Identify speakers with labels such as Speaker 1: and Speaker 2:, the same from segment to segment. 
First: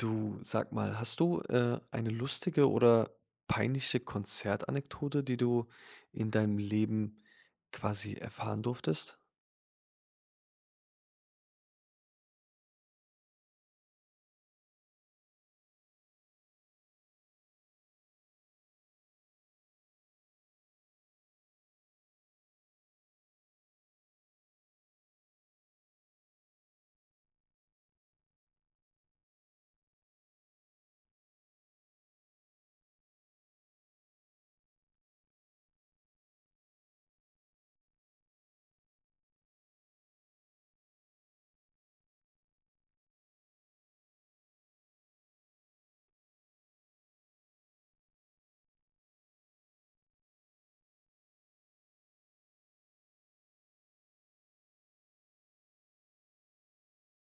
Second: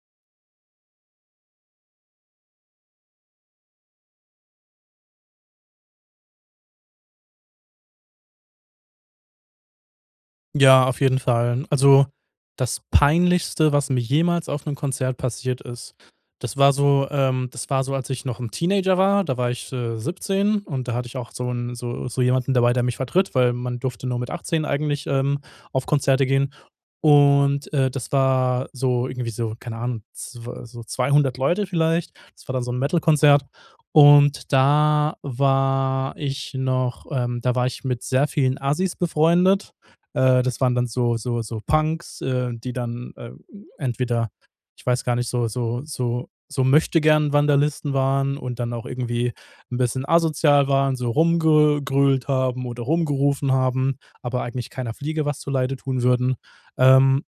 Speaker 1: Du, sag mal, hast du äh, eine lustige oder peinliche Konzertanekdote, die du in deinem Leben quasi erfahren durftest?
Speaker 2: Ja, auf jeden Fall. Also, das Peinlichste, was mir jemals auf 'nem Konzert passiert ist, das war so, ähm das war so, als ich noch 'n Teenager war, da war ich, äh, 17 und da hatte ich auch so 'n so so jemanden dabei, der mich vertritt, weil man durfte nur mit 18 eigentlich, ähm, auf Konzerte gehen. Und, äh, das war so irgendwie so, keine Ahnung, zw so 200 Leute vielleicht. Das war dann so 'n Metal-Konzert. Und da war ich noch, ähm da war ich mit sehr vielen Assis befreundet. Äh, das waren dann so so so Punks, äh, die dann, äh, entweder ich weiß gar nicht, so so so so Möchtegern-Vandalisten waren und dann auch irgendwie 'n bisschen asozial waren, so rumgegrölt haben oder rumgerufen haben, aber eigentlich keiner Fliege was zuleide tun würden. Ähm,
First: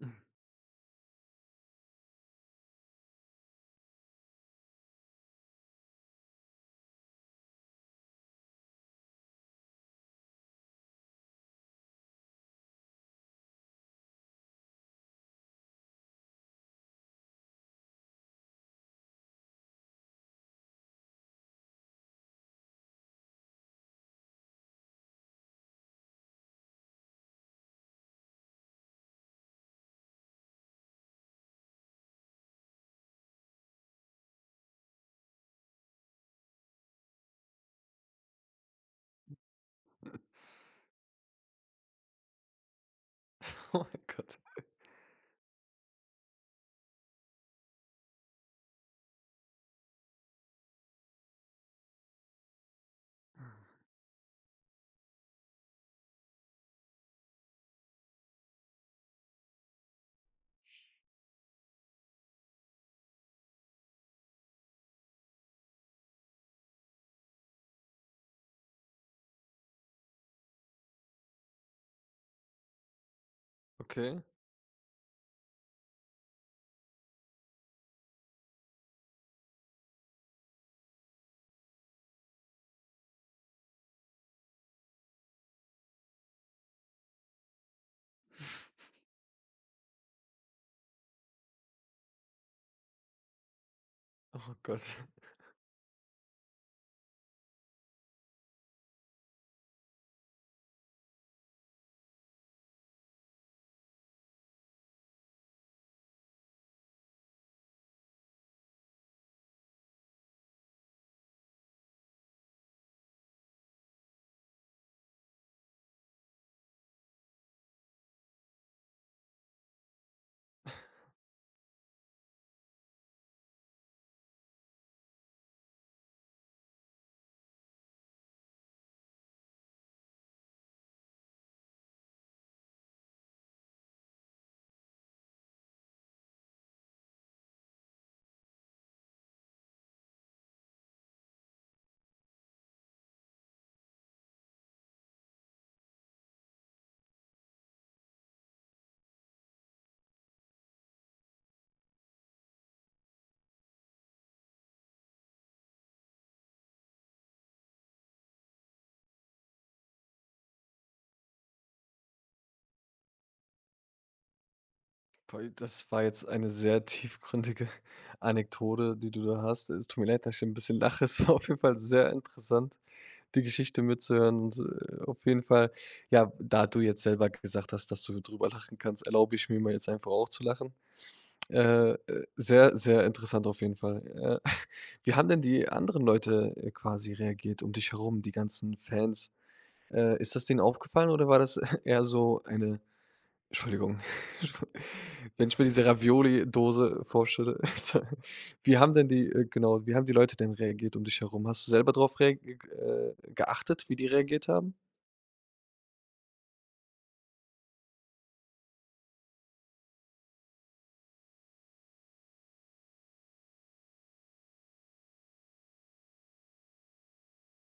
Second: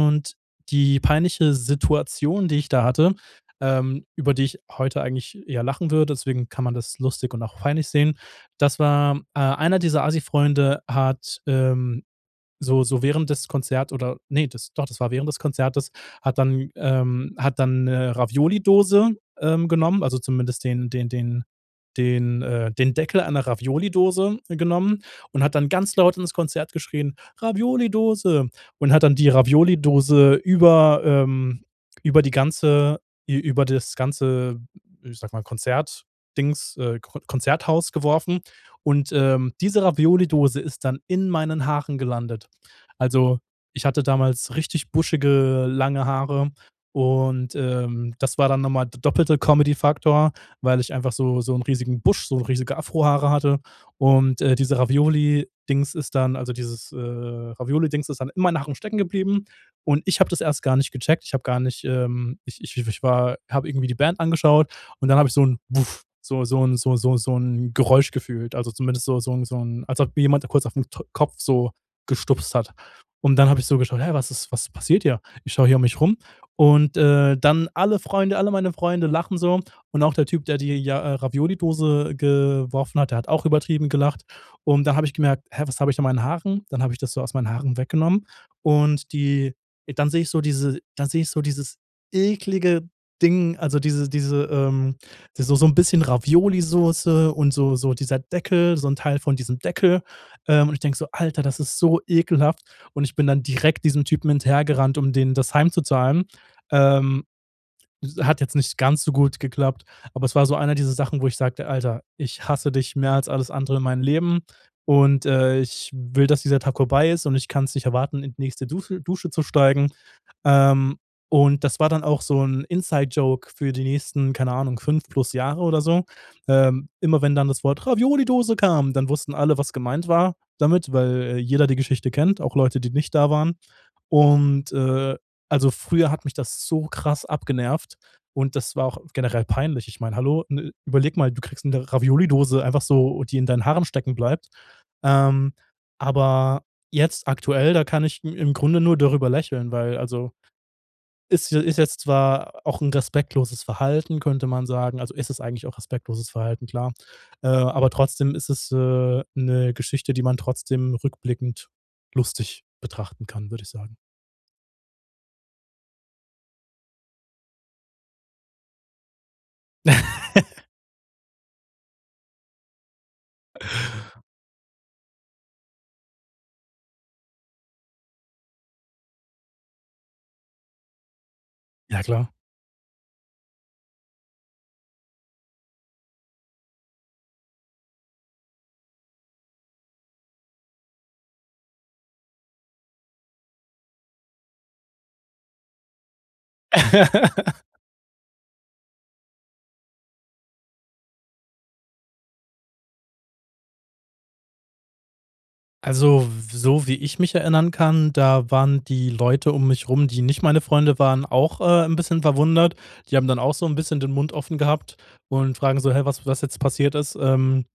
Speaker 2: die peinliche Situation, die ich da hatte, ähm, über die ich heute eigentlich eher lachen würde, deswegen kann man das lustig und auch peinlich sehen, das war äh, einer dieser Assi-Freunde hat, ähm, so so während des Konzert oder ne, das doch, das war während des Konzertes, hat dann, ähm, hat dann 'ne Ravioli-Dose, ähm, genommen also, zumindest den den den den, äh, den Deckel einer Ravioli Dose genommen und hat dann ganz laut ins Konzert geschrien: „Ravioli-Dose“. Und hat dann die Ravioli-Dose über, ähm über die ganze ü über das ganze ich sage mal Konzert-Dings äh, Kr Konzerthaus geworfen. Und, ähm, diese Ravioli-Dose ist dann in meinen Haaren gelandet. Also,
Speaker 1: Oh
Speaker 2: ich
Speaker 1: mein
Speaker 2: hatte
Speaker 1: Gott.
Speaker 2: damals richtig buschige, lange Haare und, ähm, das war dann noch mal der doppelte Comedy-Faktor, weil ich einfach so so 'n riesigen Busch, so riesige Afro-Haare hatte. Und, äh, diese Ravioli Dings ist dann also, dieses, äh, Ravioli-Dings ist dann in meinen Haaren stecken geblieben. Und ich habe das erst gar nicht gecheckt. Ich habe gar nicht ähm, ich ich war habe irgendwie die Band angeschaut und dann habe ich so 'n Buff so so 'n so so so 'n Geräusch gefühlt, also, zumindest so so 'n so 'n als ob jemand kurz auf 'n To Kopf so gestupst hat. Und dann habe ich so geschaut, hä,
Speaker 1: Okay.
Speaker 2: was ist was passiert hier? Ich schaue hier um mich rum. Und, äh, dann alle Freunde alle meine Freunde lachen so. Und auch der Typ, der die, ja, Ravioli-Dose geworfen hat, der hat auch übertrieben gelacht. Und dann habe ich gemerkt, hä, was habe ich meinen Haaren? Dann habe ich das so aus meinen Haaren weggenommen. Und die dann sehe ich so diese dann sehe ich so dieses eklige Ding, also diese diese,
Speaker 1: Oh
Speaker 2: ähm
Speaker 1: Gott.
Speaker 2: die so so 'n bisschen Ravioli-Soße und so so dieser Deckel, so 'n Teil von diesem Deckel, ähm, und ich denke so, Alter, das ist so ekelhaft. Und ich bin dann direkt diesem Typen hinterhergerannt, um dem das heimzuzahlen. Ähm, s hat jetzt nicht ganz so gut geklappt. Aber es war so eine dieser Sachen, wo ich sagte: „Alter, ich hasse dich mehr als alles andere in meinem Leben. Und, äh, ich will, dass dieser Tag vorbei ist und ich kann's nicht erwarten, in die nächste Duse Dusche zu steigen." Ähm, und das war dann auch so 'n Inside-Joke für die nächsten, keine Ahnung, 5 plus Jahre oder so. Ähm, immer wenn dann das Wort Ravioli-Dose kam, dann wussten alle, was gemeint war damit, weil jeder die Geschichte kennt, auch Leute, die nicht da waren. Und, äh, also früher hat mich das so krass abgenervt und das war auch generell peinlich. Ich meine, hallo? N überlege mal, du kriegst 'ne Ravioli-Dose einfach so, die in deinen Haaren stecken bleibt. Ähm, aber jetzt aktuell, da kann ich i im Grunde nur darüber lächeln, weil also, ist je ist jetzt zwar auch 'n respektloses Verhalten, könnte man sagen. Also, es ist eigentlich auch respektloses Verhalten, klar. Äh, aber trotzdem ist es, äh, 'ne Geschichte, die man trotzdem rückblickend lustig betrachten kann, würde ich sagen.
Speaker 1: Toll, das war jetzt eine sehr tiefgründige Anekdote, die du da hast. Es tut mir leid, dass ich 'n bisschen lache, es war auf jeden Fall sehr interessant, die Geschichte mitzuhören und, äh, auf jeden Fall ja, da du jetzt selber gesagt hast, dass du drüber lachen kannst, erlaube ich mir mal jetzt einfach auch zu lachen. Äh äh,
Speaker 2: Ja klar.
Speaker 1: sehr, sehr interessant auf jeden Fall. Ja. Wie haben denn die anderen Leute, äh, quasi reagiert um dich herum, die ganzen Fans? Äh, ist das denen aufgefallen oder war das eher so eine, Entschuldigung, wenn ich mir diese Ravioli Dose vorstelle so, wie haben denn die äh, genau, wie haben die Leute denn reagiert um dich herum? Hast du selber drauf reag äh, geachtet, wie die reagiert haben?
Speaker 2: Also, w so wie ich mich erinnern kann, da waren die Leute um mich rum, die nicht meine Freunde waren, auch, äh, 'n bisschen verwundert. Die haben dann auch so 'n bisschen den Mund offen gehabt und fragen so: „Hä, was was jetzt passiert ist“? Ähm,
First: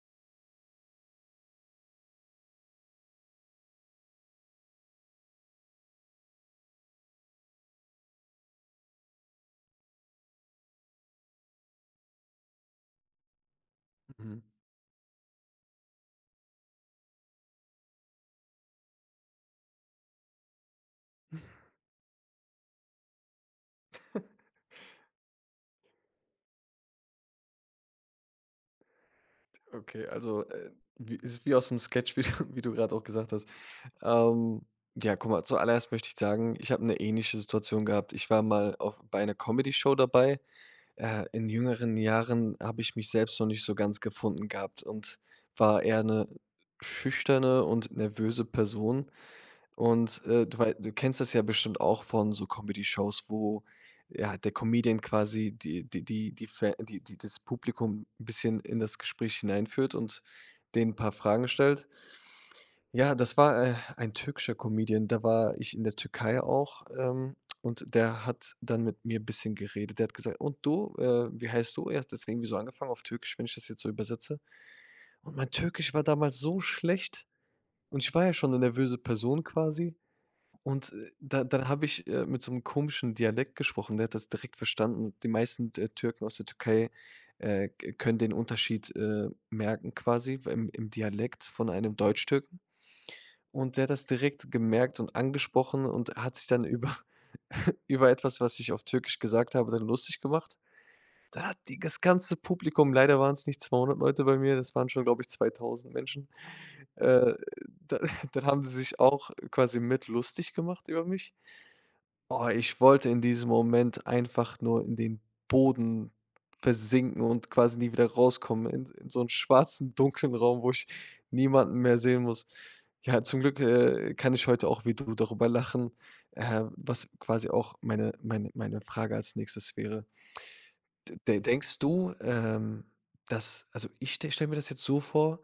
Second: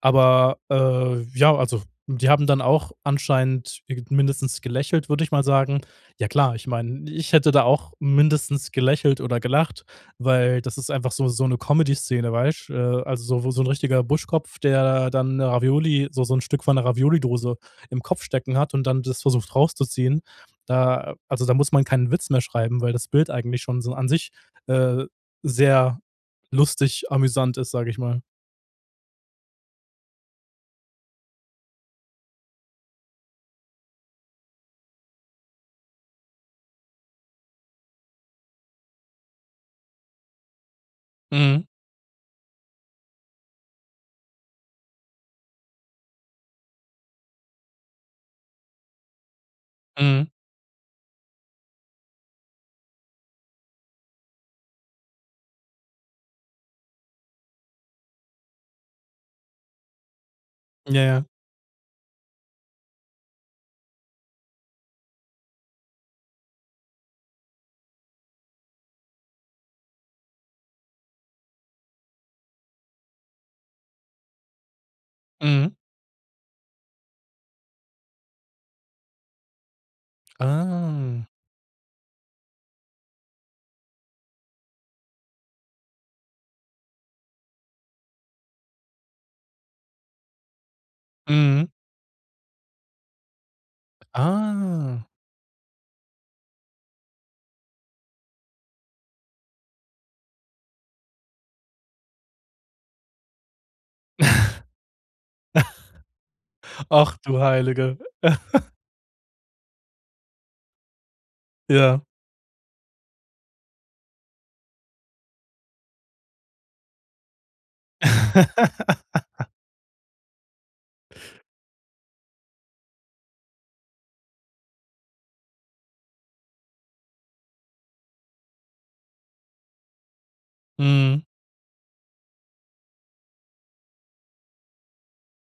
Speaker 2: aber, äh, ja also die haben dann auch anscheinend mindestens gelächelt, würde ich mal sagen. Ja klar, ich meine, ich hätte da auch mindestens gelächelt oder gelacht, weil das ist einfach so so 'ne Comedy Szene, weißt? Äh, also so wo so'n richtiger
Speaker 1: Mhm.
Speaker 2: Buschkopf, der dann Ravioli so so 'n Stück von 'ner Ravioli Dose im Kopf stecken hat und dann das versucht rauszuziehen, äh, also da muss man keinen Witz mehr schreiben, weil das Bild eigentlich schon so an sich, äh, sehr lustig amüsant ist, sage ich mal.
Speaker 1: Okay, also, äh, wie is wie aus 'nem Sketch, wie du wie du grad auch gesagt hast. Ähm, ja, guck mal, zuallererst möchte ich sagen, ich hab 'ne ähnliche Situation gehabt. Ich war mal auch bei 'ner Comedyshow dabei. Äh, in
Speaker 2: Mhm.
Speaker 1: jüngeren Jahren, habe ich mich selbst noch nicht so ganz gefunden gehabt und war eher 'ne schüchterne und nervöse Person. Und,
Speaker 2: Mhm.
Speaker 1: äh, du wei du kennst das ja bestimmt auch von so Comdeyshows, wo ja, der Comedian quasi die die die die die fä die die das Publikum 'n bisschen in das Gespräch hineinführt und denen
Speaker 2: Ja,
Speaker 1: 'n paar
Speaker 2: ja.
Speaker 1: Fragen stellt. Ja, das war, äh, ein türkischer Comedian, da war ich in der Türkei auch, ähm, und der hat dann mit mir bisschen geredet. Der hat gesagt: „Und du, äh, wie heißt du?“ Er hat das irgendwie so angefangen auf Türkisch, wenn ich das jetzt so übersetze. Und mein
Speaker 2: Mhm.
Speaker 1: Türkisch war damals so schlecht und ich war ja schon 'ne nervöse Person quasi. Und
Speaker 2: Ah.
Speaker 1: da dann habe ich, äh, mit so 'nem komischen Dialekt gesprochen, ne, der hat das direkt verstanden. Die meisten Tür Türken aus der Türkei, äh, k können den Unterschied, äh, merken quasi beim im Dialekt von
Speaker 2: Mhm.
Speaker 1: einem Deutschtürken. Und der hat das direkt gemerkt
Speaker 2: Ah.
Speaker 1: und angesprochen und hat sich dann über über etwas, was ich auf Türkisch gesagt habe, dann lustig gemacht. Da hat die das ganze Publikum leider waren's nicht 200 Leute bei mir, das waren schon, glaube ich, 2000 Menschen,
Speaker 2: Ach,
Speaker 1: äh,
Speaker 2: du Heilige.
Speaker 1: dann dann haben sie sich auch quasi mit lustig gemacht über mich.
Speaker 2: Ja.
Speaker 1: Oh, ich wollte in diesem Moment einfach nur in den Boden versinken und quasi nie wieder rauskommen in in so 'n schwarzen, dunklen Raum, wo ich niemanden mehr sehen muss. Ja, zum Glück, äh, kann ich heute auch wie du darüber lachen, ähm, was quasi auch meine meine meine Frage als Nächstes wäre. De
Speaker 2: Mhm.
Speaker 1: de denkst du, ähm, dass also, ich ste stell mir das jetzt so vor,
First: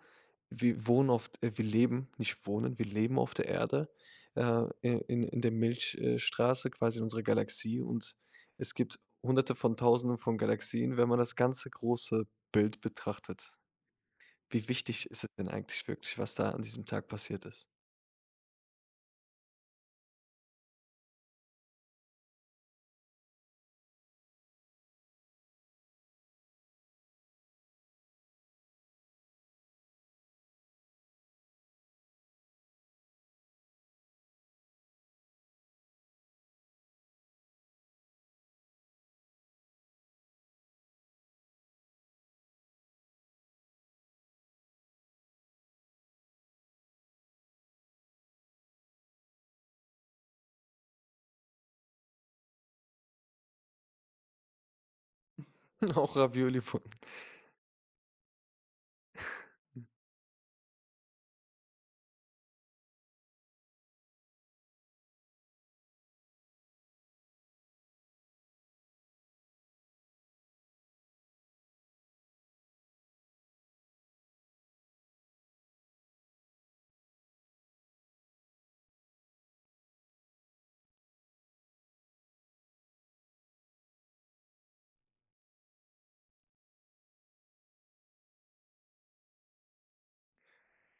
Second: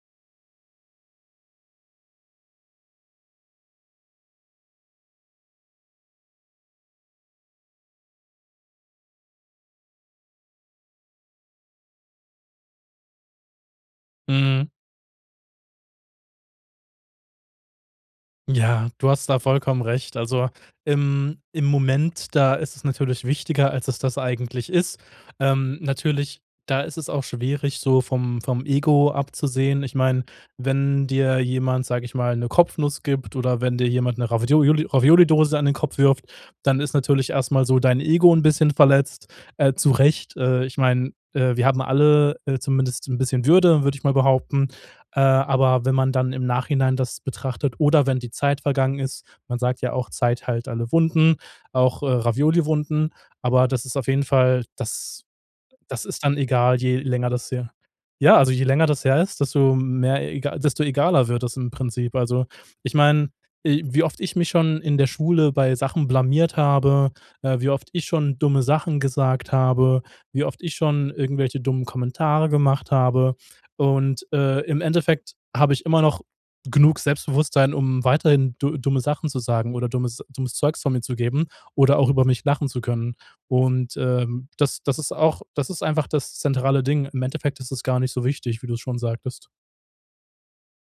Speaker 1: wir wohnen oft äh, wir leben, nicht wohnen, wir leben auf der Erde, äh, in in der Milch äh, Straße quasi in unserer Galaxie und es gibt 100 von 1.000 von Galaxien, wenn man das ganze große Bild betrachtet. Wie
Speaker 2: Mhm.
Speaker 1: wichtig ist es denn eigentlich wirklich, was da an diesem Tag passiert ist?
Speaker 2: Ja, du hast da vollkommen recht. Also, im im Moment, da ist es natürlich wichtiger, als es das eigentlich ist. Ähm, natürlich, da ist es auch schwierig, so vom vom Ego abzusehen. Ich meine, wenn dir jemand, sage ich mal, 'ne Kopfnuss gibt oder wenn dir jemand 'ne Ravioli Raviolidose an den Kopf wirft, dann ist natürlich erst mal so dein Ego 'n bisschen verletzt, äh, zurecht. Äh, ich meine, äh, wir haben alle, äh, zumindest 'n bisschen Würde, würde, ich mal behaupten. Äh, aber wenn man dann im Nachhinein das betrachtet oder wenn die Zeit vergangen ist, man sagt ja auch, Zeit heilt alle Wunden, auch, äh, Ravioli-Wunden. Aber das ist auf jeden Fall das das
Speaker 1: Auch
Speaker 2: ist dann egal,
Speaker 1: Ravioli-Wunden.
Speaker 2: je länger das her ja, also je länger das her ist, desto mehr ega desto egaler wird das im Prinzip. Also ich meine, i wie oft ich mich schon in der Schule bei Sachen blamiert habe, äh, wie oft ich schon dumme Sachen gesagt habe, wie oft ich schon irgendwelche dummen Kommentare gemacht habe. Und, äh, im Endeffekt habe ich immer noch genug Selbstbewusstsein, um weiterhin du dumme Sachen zu sagen oder dummes dummes Zeugs von mir zu geben oder auch über mich lachen zu können. Und, ähm, das das ist auch das ist einfach das zentrale Ding. Im Endeffekt ist es gar nicht so wichtig, wie du's schon sagtest.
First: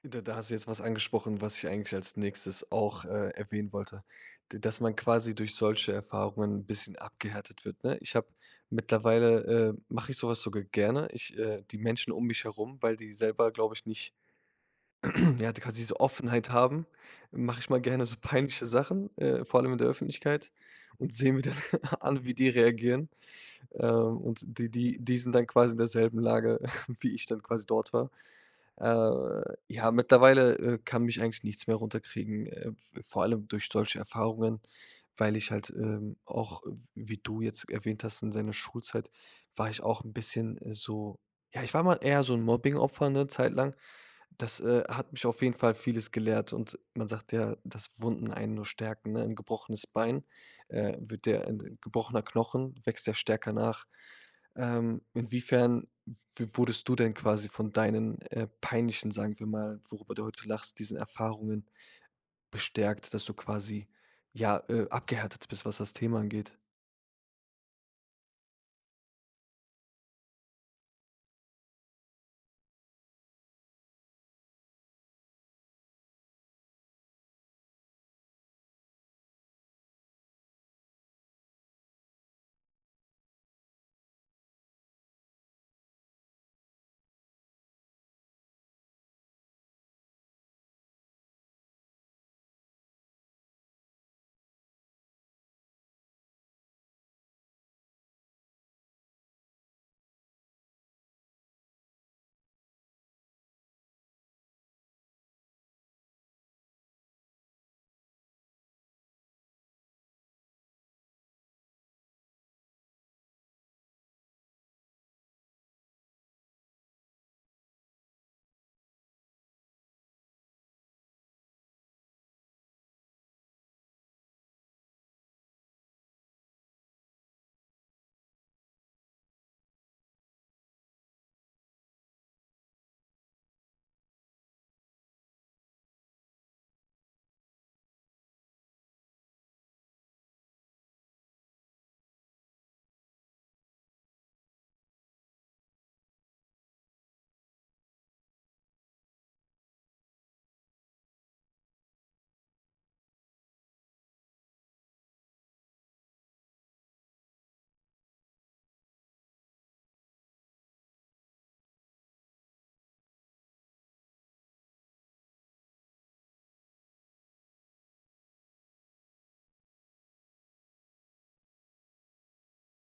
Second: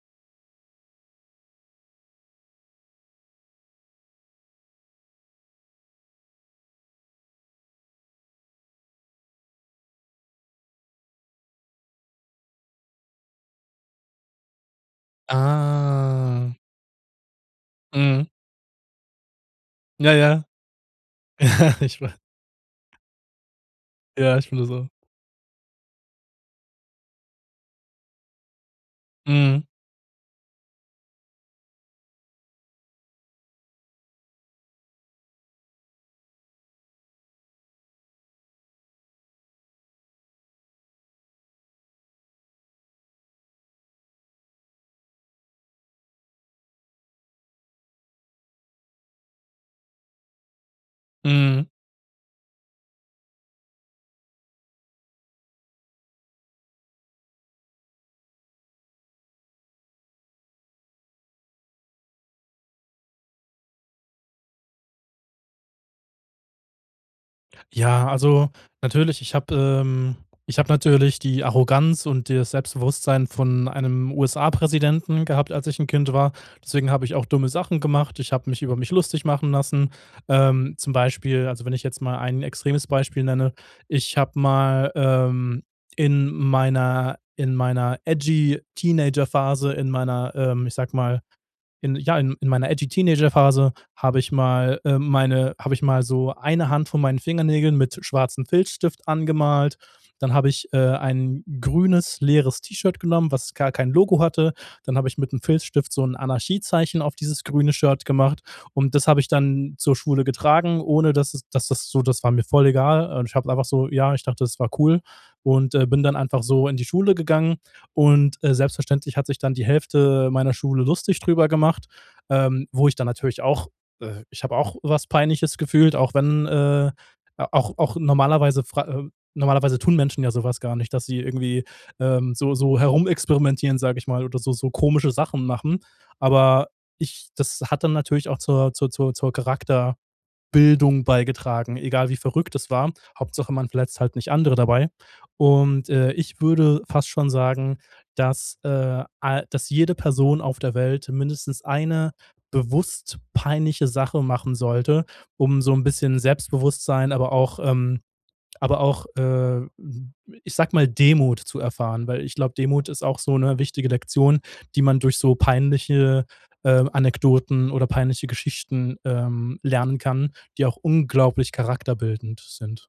Speaker 1: Da da hast du jetzt was angesprochen, was ich eigentlich als Nächstes auch, äh, erwähnen wollte. D dass man quasi durch solche Erfahrungen 'n bisschen abgehärtet wird, ne? Ich habe mittlerweile, äh, mache ich so was sogar gerne. Ich, äh die Menschen um mich herum, weil die selber, glaube ich nicht, ja, die quasi so
Speaker 2: Ah.
Speaker 1: Offenheit haben, mache ich mal gerne so
Speaker 2: Mhm.
Speaker 1: peinliche Sachen, äh, vor allem in der
Speaker 2: Ja, ja.
Speaker 1: Öffentlichkeit und sehe mir dann
Speaker 2: Ich wei
Speaker 1: an, wie die reagieren. Ähm,
Speaker 2: Ja,
Speaker 1: und
Speaker 2: ich bin nur
Speaker 1: die
Speaker 2: so
Speaker 1: die die sind dann quasi in derselben Lage, wie ich dann quasi dort war. Äh,
Speaker 2: Mhm.
Speaker 1: ja, mittlerweile, äh, kann mich eigentlich nichts mehr runterkriegen, äh, v vor allem durch solche Erfahrungen, weil ich halt, ähm, auch, w wie du jetzt erwähnt hast, in deiner Schulzeit war ich auch 'n bisschen so ja, ich war mal eher so 'n Mobbing-Opfer 'ne Zeit lang. Das, äh, hat mich auf jeden Fall Vieles gelehrt und man sagt ja, dass Wunden einen nur stärken, ne? 'N gebrochenes Bein, äh, wird der, äh
Speaker 2: Mhm.
Speaker 1: 'n gebrochener Knochen wächst ja stärker nach. Ähm, inwiefern w wurdest du denn quasi von deinen, äh, peinlichen sagen wir mal, worüber du heute lachst, diesen Erfahrungen bestärkt, dass du quasi, ja, äh, abgehärtet bist, was das Thema angeht?
Speaker 2: Ja, also natürlich, ich habe ähm ich habe natürlich die Arroganz und das Selbstbewusstsein von einem USA-Präsidenten gehabt, als ich 'n Kind war. Deswegen habe ich auch dumme Sachen gemacht. Ich habe mich über mich lustig machen lassen. Ähm. Zum Beispiel, also, wenn ich jetzt mal ein extremes Beispiel nenne, ich habe mal, ähm, in meiner in meiner edgy Teenager-Phase in meiner, ähm, ich sage mal, in ja, in meiner edgy Teenager-Phase habe ich mal, äh, meine habe ich mal so 1 Hand von meinen Fingernägeln mit schwarzem Filzstift angemalt. Dann habe ich, äh, ein grünes, leeres T-Shirt genommen, was gar kein Logo hatte. Dann habe ich mit dem Filzstift so 'n Anarchiezeichen auf dieses grüne Shirt gemacht. Und das habe ich dann zur Schule getragen, ohne dass es dass das so das war mir voll egal. Ich habe einfach so ja, ich dachte, das war cool. Und, äh, bin dann einfach so in die Schule gegangen. Und, äh, selbstverständlich hat sich dann die Hälfte meiner Schule lustig drüber gemacht, ähm, wo ich dann natürlich auch, äh ich habe auch was Peinliches gefühlt, auch wenn, äh auch auch normalerweise, fra äh, normalerweise tun Menschen ja so was gar nicht, dass sie irgendwie, ähm, so so herumexperimentieren, sage ich mal, oder so so komische Sachen machen. Aber ich das hat dann natürlich auch zur zur zur zur Charakterbildung beigetragen, egal wie verrückt das war. Hauptsache man verletzt halt nicht andere dabei. Und, äh, ich würde fast schon sagen, dass, äh, ei dass jede Person auf der Welt mindestens eine bewusst peinliche Sache machen sollte, um so 'n bisschen Selbstbewusstsein, aber auch, ähm aber auch, äh, ich sage mal, Demut zu erfahren. Weil ich glaube, Demut ist auch so 'ne wichtige Lektion, die man durch so peinliche, äh, Anekdoten oder peinliche Geschichten, ähm, lernen kann, die auch unglaublich charakterbildend sind.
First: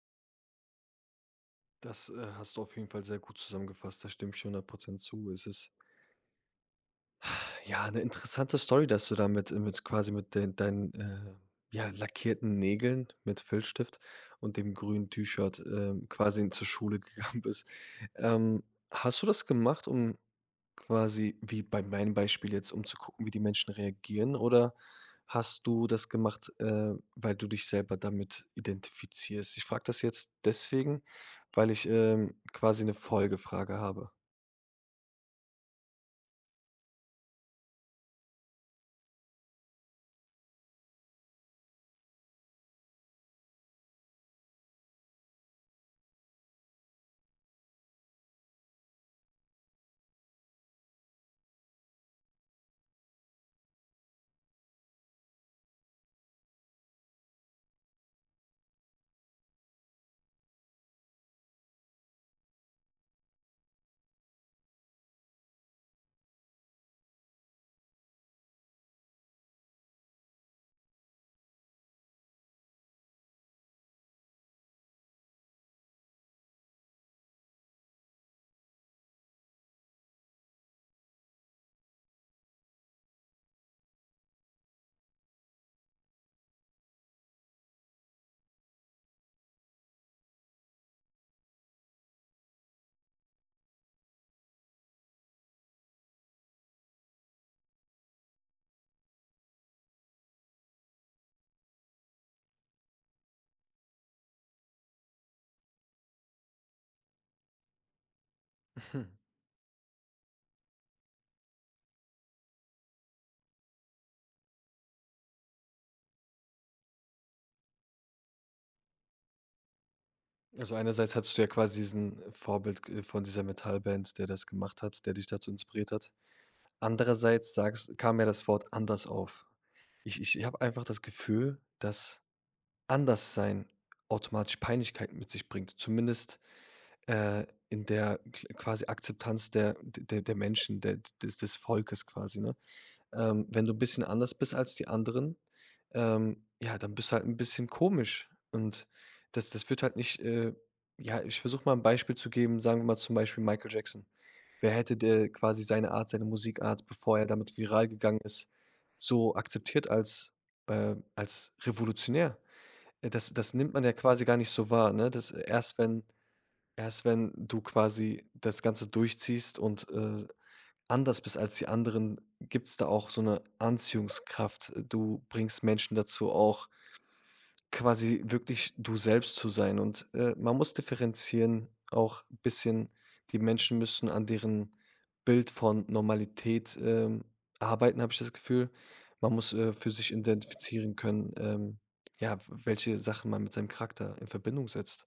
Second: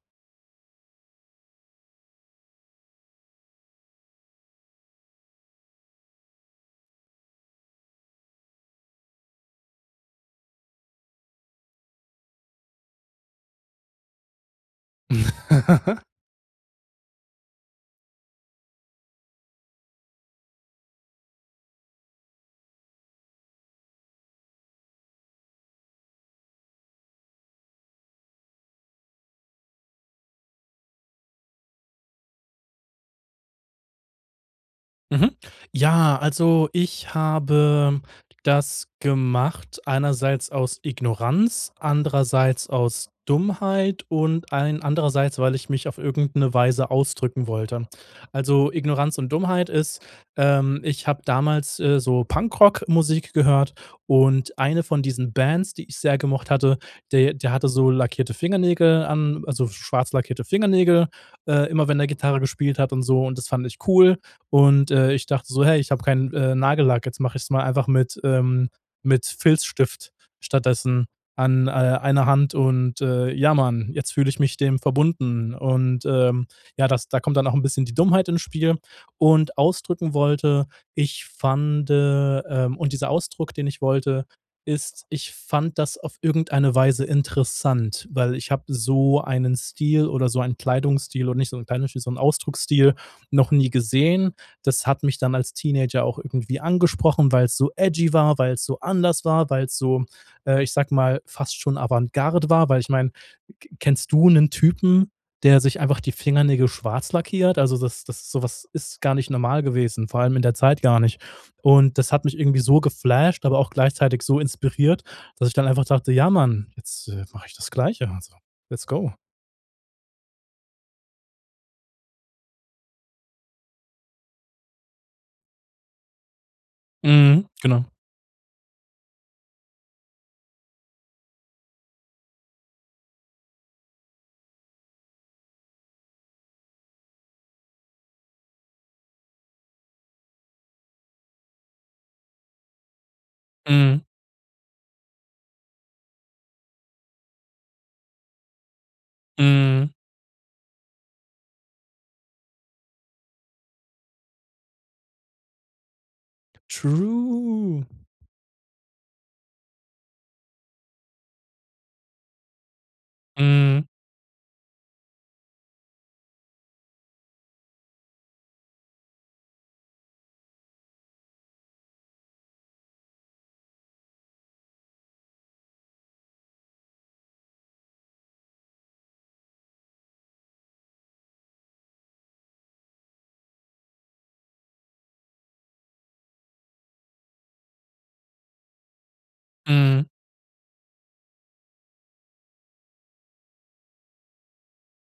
Speaker 1: Das, äh, hast du auf jeden Fall sehr gut zusammengefasst. Da stimme ich 100 % zu. Es ist ja, 'ne interessante Story, dass du da mit, äh mit quasi mit den deinen, äh, ja lackierten Nägeln mit Filzstift und dem grünen T-Shirt, äh, quasi zur Schule gegangen bist. Ähm, hast du das gemacht, um quasi, wie bei meinem Beispiel jetzt, um zu gucken, wie die Menschen reagieren? Oder hast du das gemacht, äh, weil du dich selber damit identifizierst? Ich frage das jetzt deswegen, weil ich, ähm, quasi 'ne Folgefrage habe.
Speaker 2: Mhm. Ja, also ich habe das gemacht einerseits aus Ignoranz, andererseits aus Dummheit und allen andererseits, weil ich mich auf irgend 'ne Weise ausdrücken wollte. Also, Ignoranz und Dummheit ist, ähm, ich habe damals, äh, so Punkrock-Musik gehört und eine von diesen Bands, die ich sehr gemocht hatte, de der hatte so lackierte Fingernägel an also, schwarz lackierte Fingernägel, äh, immer wenn der Gitarre gespielt hat und so. Und das fand ich cool. Und, äh, ich dachte so: „Hey, ich habe keinen, äh, Nagellack, jetzt mache ich's mal einfach mit, ähm, mit Filzstift stattdessen an, äh, einer Hand und, äh, ja man, jetzt fühle ich mich dem verbunden." Und, ähm, ja, das da kommt dann auch 'n bisschen die Dummheit ins Spiel. Und ausdrücken wollte ich fand, ähm und dieser Ausdruck, den ich wollte, ist, ich fand das auf irgendeine Weise interessant, weil ich habe so einen Stil oder so einen Kleidungsstil oder nicht so 'n Kleidungsstil, so 'n Ausdrucksstil noch nie gesehen. Das hat mich dann als Teenager auch irgendwie angesprochen, weil's so edgy war, weil's so anders war, weil's so, äh, ich sage mal, fast schon Avantgarde war? Weil ich meine, k kennst du 'nen Typen, der sich einfach die Fingernägel schwarz lackiert? Also, das das so was ist gar nicht normal gewesen, vor allem in der Zeit gar nicht. Und das hat mich irgendwie so geflasht, aber auch gleichzeitig so inspiriert, dass ich dann einfach dachte: „Ja man, jetzt, äh, mache ich das Gleiche. Also, let's go."
Speaker 1: Also einerseits hattest du ja quasi diesen Vorbild g, äh, von dieser Metallband, der das gemacht hat, der dich dazu inspiriert hat.
Speaker 2: Mhm,
Speaker 1: Andererseits
Speaker 2: genau.
Speaker 1: sagst kam ja das Wort „anders“ auf. Ich ich ich habe einfach das Gefühl, dass Anderssein automatisch Peinlichkeiten mit sich bringt, zumindest, äh, in der kl quasi Akzeptanz der der der der Menschen, der de des Volkes quasi, ne? Ähm, wenn du 'n
Speaker 2: Mhm.
Speaker 1: bisschen anders bist als die anderen, ähm, ja, dann bist du halt 'n bisschen komisch. Und das das wird
Speaker 2: Mhm.
Speaker 1: halt nicht, äh ja, ich versuch mal 'n Beispiel zu geben, sagen wir mal zum Beispiel Michael Jackson. Wer hätte da quasi seine Art, seine Musikart, bevor er damit
Speaker 2: True.
Speaker 1: viral gegangen ist, so akzeptiert als, äh, als revolutionär? Äh, das das nimmt man
Speaker 2: Mhm.
Speaker 1: ja quasi gar nicht so wahr, ne? Das erst wenn erst wenn du quasi das Ganze durchziehst und, äh, anders bist als die anderen, gibt's da auch so 'ne Anziehungskraft. Du bringst Menschen dazu auch quasi wirklich du selbst zu sein. Und, äh, man muss differenzieren auch bisschen, die Menschen müssen an deren Bild von Normalität, ähm, arbeiten, habe ich das Gefühl. Man muss, äh, für
Speaker 2: Mhm.
Speaker 1: sich identifizieren können, ähm, ja, w welche Sachen man mit seinem Charakter in Verbindung setzt.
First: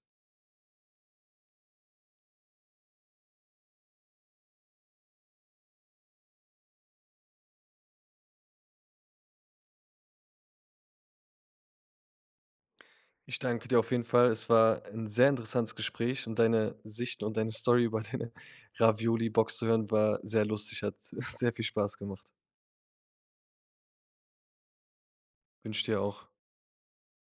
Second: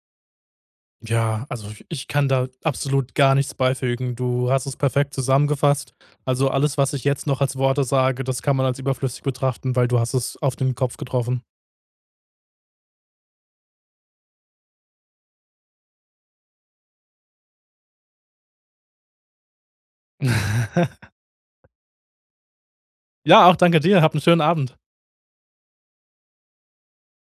Speaker 2: Ja, also ich ich kann da absolut gar nichts beifügen. Du hast es perfekt zusammengefasst. Also alles, was ich jetzt noch als Worte sage, das kann man als überflüssig betrachten, weil du hast es auf den Kopf getroffen.
Speaker 1: Ich danke dir auf jeden Fall. Es war 'n sehr interessantes Gespräch und deine Sicht und deine Story über deine Ravioli Box zu hören, war sehr lustig, hat sehr viel Spaß gemacht.
Speaker 2: Ja, auch danke dir. Hab 'n schönen Abend.
Speaker 1: Wünsche ich dir auch.